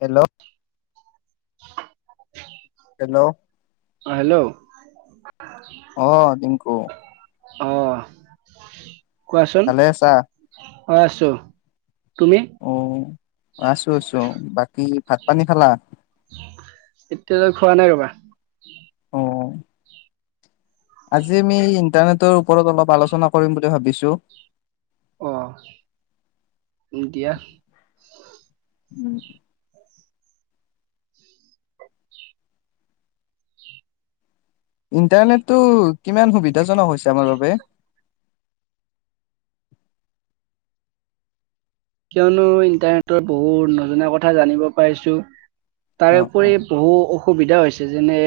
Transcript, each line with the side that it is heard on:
left: Hello hello.
right: অ', hello.
left: অ', দিনকো।
right: অহ। কোৱাচোন।
left: ভালে আছা
right: হয়, আছো। তুমি
left: অ', আছো, আছো বাকী ভাত পানী খালা?
right: এতিয়া লৈকে খোৱা নাই ৰবা।
left: অ। আজি আমি ইন্টাৰনেটৰ ওপৰত অলপ আলোচনা কৰিম বুলি ভাবিছো।
right: অহ, দিয়া।
left: উম। ইন্টাৰনেটটো কিমান সুবিধাজনক হৈছে আমাৰ বাবে?
right: কিয়নো ইন্টাৰনেটৰ বহুত নজনা কথা জানিব পাইছো।
left: অ অ
right: তাৰপৰি বহু অসুবিধা হৈছ যেনে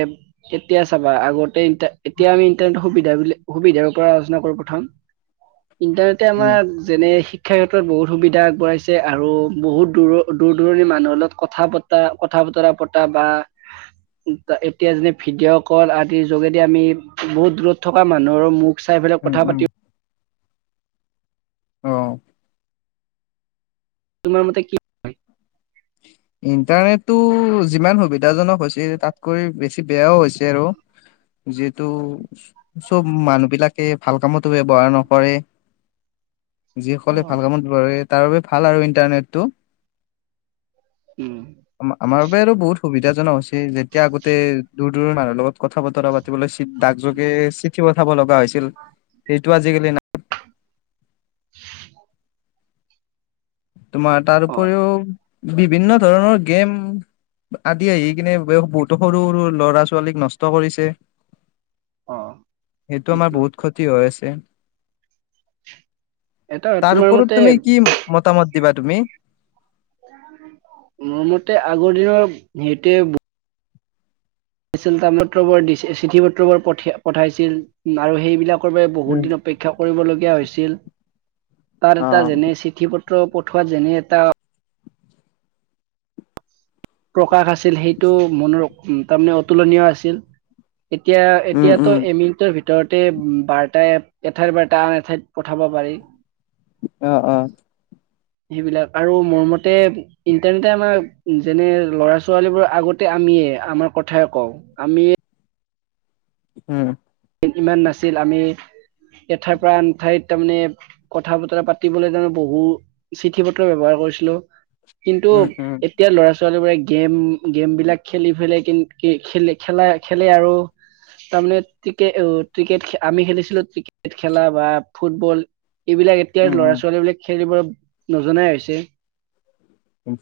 right: কেতিয়া চাবা আগতে ইণ্টাৰ এতিয়া আমি ইন্টাৰনেটু সুবিধা বিলা সুবিধা পৰা আলোচনা কৰো প্ৰথম ইণ্টাৰনেটে
left: উম
right: আমাৰ যেনে শি ক্ষেতত বহুত সুবি আগবঢ়াইছে আৰু বহুত দূৰৰ দূৰ দূৰণি মানুহৰ লগত কথা পতা কথা বতৰা পতা বা এতিয়া যেনে ভিডিঅ' কল আদিৰ যোগেদি আমি বহুত দূৰত থকা মানুহৰো মুখ চাই পেলাক
left: উম
right: কথা পাতি
left: অহ।
right: তোমাৰ মতে কি হয়?
left: ইণ্টাৰনেটটো যিমান সুবিধাজনক হৈছিল তাত কৰি বেছ বেয়াও হৈছে আৰু। যিহেতু চব মানুহ বিলাকে ভাল কামতো ব্যৱহাৰ নকৰে যিসকলে
right: অ',
left: ভাল কামত ধৰে তাৰ বাবে ভাল আৰু ইণ্টাৰনেটটো।
right: উম,
left: আমাৰ আমাৰ বাবে এইটো বহুত সুবিধা [inaudible] যেতিয়া আগতে তোৰ দূৰৈৰ মানুহৰ লগত কথা বতৰা পাতিবলৈ ডাক জোগে চিঠি পঠাব লগা হৈছিল। সেইটো আজিকালি নাই।
right: [inaudible]
left: তোমাৰ তাৰ
right: অ',
left: উপৰিও বিভিন্ন ধৰণৰ গেম আদি আহি কিনে বহুতো সৰু সৰু ল'ৰা ছোৱালীক নষ্ট কৰিছে।
right: অ',
left: সেইটো আমাৰ বহুত ক্ষতি হৈ আছে।
right: এটা
left: [inaudible] তাৰ
right: তোমাৰ
left: ওপৰত
right: মতে
left: তুমি কি? দুটা মত দিবা তুমি
right: মোৰ মতে আগৰ দিনৰ সেইতে পত্ৰবোৰ দিছে, চিঠি পত্ৰবোৰ পঠাইছিল আৰু সেইবিলাক বহুত
left: উম
right: দিন অপেক্ষা কৰিবলগীয়া হৈছিল তাৰ
left: অ
right: এটা যেনে চিঠি পত্ৰ পত্ৰ পঠোৱা যেনে এটা প্ৰ প্ৰকাশ আছিল সেইটো মনোৰম উ তাৰমানে অতুলনীয় আছিল। এতিয়া
left: উম
right: এতিয়াতো
left: উম
right: এ মিনিটৰ ভিতৰত ভিতৰতে বাৰ্তাই এঠাইৰ বাৰ্তা আন এঠাইত পঠাব পাৰি।
left: আহ আহ।
right: সেইবিলাক আৰু মোৰ মতে ইণ্টাৰনেটে আমাৰ যেনে ল'ৰা ছোৱালীবোৰ, আগতে আমিয়ে আমাৰ কথাই কওঁ আমিয়ে
left: উম।
right: ইমান নাছিল আমি এঠাইৰ পৰা আন ঠাইত তাৰমানে কথা বতৰা পাতিবলে তাৰমানে বহু চিঠি পত্ৰ ব্যৱহাৰ কৰিছিলো। কিন্তু,
left: উম উম
right: এতিয়া ল'ৰা ছোৱালী বোৰে গেম গেম বিলাক খেলি পেলাই কিন্ত, খেলা খেলে আৰু তাৰমানে ক্ৰিকেট উ আমি খেলিছিলো ক্ৰিকেট খেলা বা ফুটবল এইবিলাক এতিয়া
left: উম
right: ল'ৰা ছোৱালী বিলাক খেলিব নজনাই হৈছে।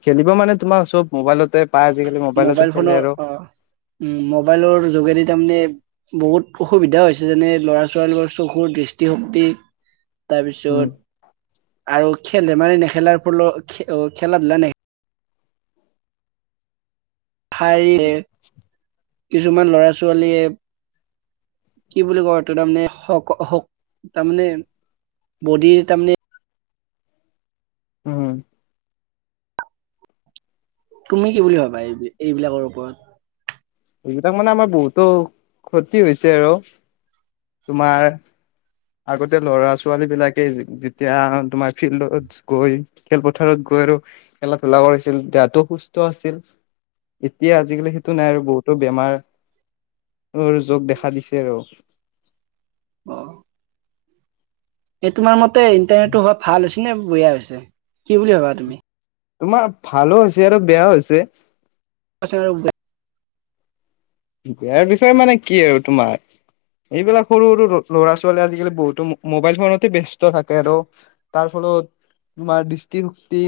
left: খেলিব মানে তোমাৰ চব মোবাইলত তে পাই আজিকালি মোবাইলতে খেলে আৰু।
right: উ মোবাইলৰ যোগেদি তাৰমানে বহুত অসুবিধা হৈছে যেনে লৰা ছোৱালীৰৰ চকুৰ দৃষ্টিশক্তি
left: উম
right: তাৰপিছত আৰু খেলে ধেমালি নেখেলাৰ ফলত অ' খেলা ধূলা নে [unintelligible] কিছুমান লৰা ছোৱালীয়ে, কি বুলি কয়, তাৰমানে, তাৰমানে বডিৰ তাৰমানে
left: উম।
right: তুমি কি বুলি ভাবা এই এইবিলাকৰ ওপৰত?
left: এইকেইটাক মানে আমাৰ বহুতো ক্ষতি হৈছে, আৰু, তোমাৰ আগতে লৰা ছোৱালী বিলাকে যেতিয়া তোমাৰ ফিল্ডত গৈ খেলপথাৰত গৈ আৰু খেলা ধূলা কৰিছিল দেহাতটো সুস্থ আছিল এতিয়া আজিকালি সেইটো নাই আৰু বহুতো বেমাৰ যোগ দেখা দিছে আৰু।
right: অ'। এই তোমাৰ মত ইণ্টাৰনেটটো হোৱা ভাল নে বেয়া হৈছে? কি বুলি ভাবা তুমি?
left: তোমাৰ ভালো হৈছে আৰু বেয়া হৈছে।
right: [unintelligible]
left: বিয়াৰ বিষয়ে মানে কি আৰু তোমাৰ এইবিলাক সৰু সৰু ল'ৰা ছোৱালী আজিকালি বহুতো মোবাইল ফোনতে ব্যস্ত থাকে আৰু তাৰ ফলত তোমাৰ দৃষ্টিশক্তি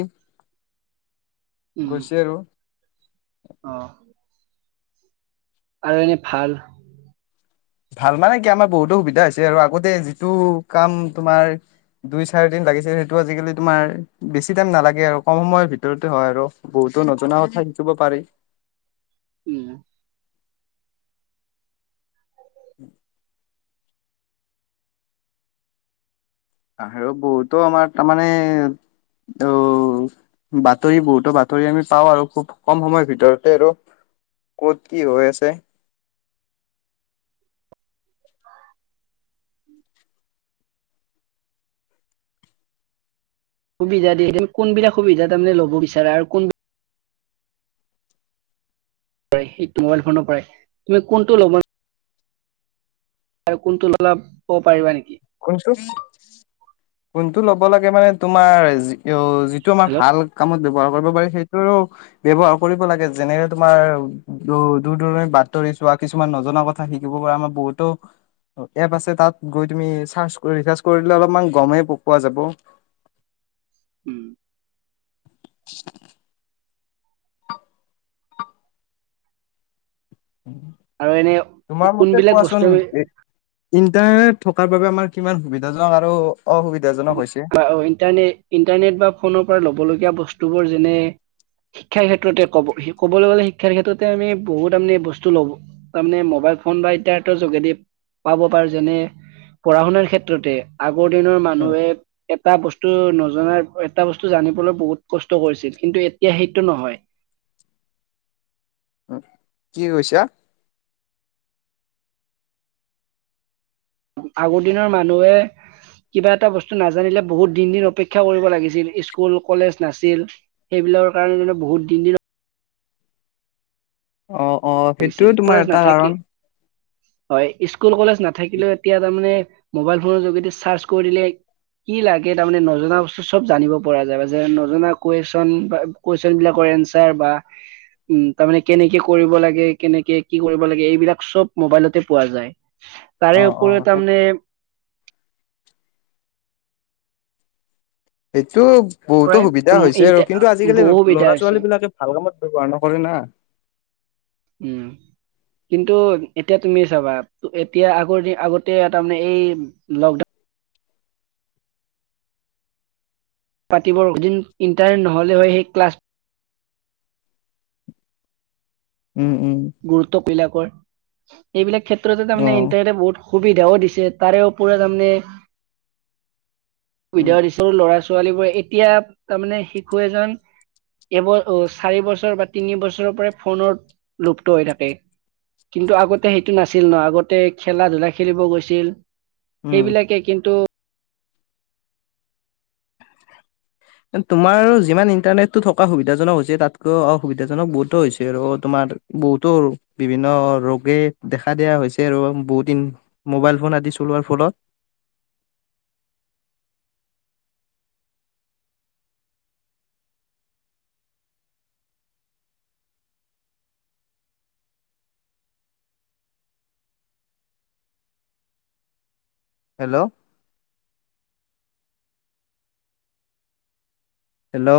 left: গৈছে আৰু।
right: আহ আৰু এনে ভাল
left: ভাল মানে কি আমাৰ বহুতো সুবিধা হৈছে আৰু, আগতে যিটো কাম তোমাৰ দুই চাৰি দিন লাগিছে সেইটো আজিকালি তোমাৰ বেছি টাইম নালাগে আৰু, কম সময়ৰ ভিতৰতে হয় আৰু, বহুতো নজুনা কথা শিকিব পাৰি।
right: উম,
left: [inaudible] আৰু বহুতো আমাৰ তাৰমানে অ' বাতৰি বহুতো বাতৰি আমি পাওঁ আৰু খুব কম সময়ৰ ভিতৰতে আৰু ক'ত কি হৈ আছে।
right: সুবিধা দিয়ে কোনবিলাক সুবিধা তাৰমানে ল'ব বিচাৰে আৰু কোন মোবাইল ফোনৰ পৰা তুমি কোনটো ল'বা? আৰু কোনটো ল'লা ক'ব পাৰিবা নেকি?
left: শুনিছো। কোনটো ল'ব লাগে মানে তোমাৰ অ' যিটো আমাৰ
right: হেল্ল'
left: ভাল কামত ব্যৱহাৰ কৰিব পাৰি সেইটো ব্যৱহাৰ কৰিব লাগে যেনেৰে, তোমাৰ দূৰ দূৰণি বাতৰি চোৱা কিছুমান নজনা কথা শিকিব পৰা আমাৰ বহুতো এপ আছে তাত গৈ তুমি [unintelligible] কৰি দিলে অলপমান গমেই প পোৱা যাব।
right: উম। আৰু এনে
left: তোমাৰ মতে
right: কোনবিলাক বস্তু
left: কোৱাচোন ইণ্টাৰনেট থকাৰ বাবে আমাৰ কিমান সুবিধাজনক আৰু অসুবিধাজনক হৈছে
right: ইণ্টাৰনেট, ইণ্টাৰনেট বা ফোনৰ পৰা ল'ব লগীয়া বস্তুবোৰ যেনে শিক্ষাৰ ক্ষেত্ৰতে কব ক'বলৈ গ'লে, শিক্ষাৰ ক্ষেত্ৰতে আমি বহুত তাৰে বস্তু লব তাৰমানে মোবাইল ফোন বা ইন্টানেটৰ যোগেদি পাব পাৰো যেনে পঢ়া শুনাৰ ক্ষেত্ৰতে আগৰ দিনৰ
left: উম,
right: [inaudible] এটা বস্তু নজনা, এটা বস্তু জানিবলৈ বহুত কষ্ট কৰিছিল কিন্তু এতিয়া সেইটো নহয়।
left: কি কৈছা?
right: আগৰ দিনৰ মানুহে কিবা এটা বস্তু নাজানিলে বহুত দিন দিন অপেক্ষা কৰিব লাগিছিল স্কুল কলেজ নাছিল সেইবিলৰ কাৰণে বহুত দিন দিন
left: অ অ সেইটোও
right: লাগিছিল
left: তোমাৰ
right: কলেজ
left: এটা
right: নাথাকি
left: কাৰণ
right: হয় স স্কুল কলে নাথাকিলেও এতিয়া তাৰমানে মোবাইল ফোনৰ যোগেদি চাৰ্চ কৰি দিলে কি লাগে তাৰমানে নজনা বস্তু চব জানিব পৰা যায় যে নজনা কুৱেশন বা কুৱেশন বিলাকৰ এনচাৰ বা উ তাৰমানে কেনেকে কৰিব লাগে কেনেকে কি কৰিব লাগে এইবিলাক চব মোবাইলতে পোৱা যায়
left: অ
right: তাৰেওৰত
left: অ
right: তামনে
left: সেইটো বহুতো
right: প্ৰায়
left: সুবিধা
right: উম,
left: হৈছে আৰু
right: ইণ্টা
left: কিন্তু আজিকালি
right: বহু সুবিধা
left: ল'ৰা
right: হৈছে
left: ছোৱালী বিলাকে ভাল কামত বৰ্ণনা কৰি ন
right: উম কিন্তু এতিয়া তুমি চাবা এতিয়া আগৰ আগতে তাৰমানে এই লকডাউন পাতিবৰদিন ইণ্টাৰ নহ'লে হয় সেই ক্লাছ
left: উম উম
right: গুৰুত্ব পিলা এইবিলাক কেত উত্ৰতোৰে
left: অ।
right: ইণ্টাৰট বহুত সুবিধাও দিছে তাৰেও পুৰা তাৰমানে
left: উম
right: সুবিধা দিছোৰো লৰা ছোৱালী বো এতিয়া তাৰমানে শিশু এজন এব চাৰি বছৰ বা তিনি বছৰৰ পৰা ফনৰত লুপ্ত হৈ থাকে কিন্তু আগতে সেইটো নাছিল ন আগতে খেলা ধূলা খেলিব গৈছিল
left: উম।
right: সেইবিলাকে কিন্তু
left: তোমাৰ যিমান ইন্টাৰনেটটোো থকা সুবিধাজনক হৈছে তাতকৈ অসুবিধাজনক বহুতো হৈছে আৰু তোমাৰ বহুতো বিভিন্ন ৰোগে দেখা দিয়া হৈছে আৰু বহুত দিন মোবাইল ফোন আদি চলোৱাৰ ফলত হেল্ল' হেল্ল'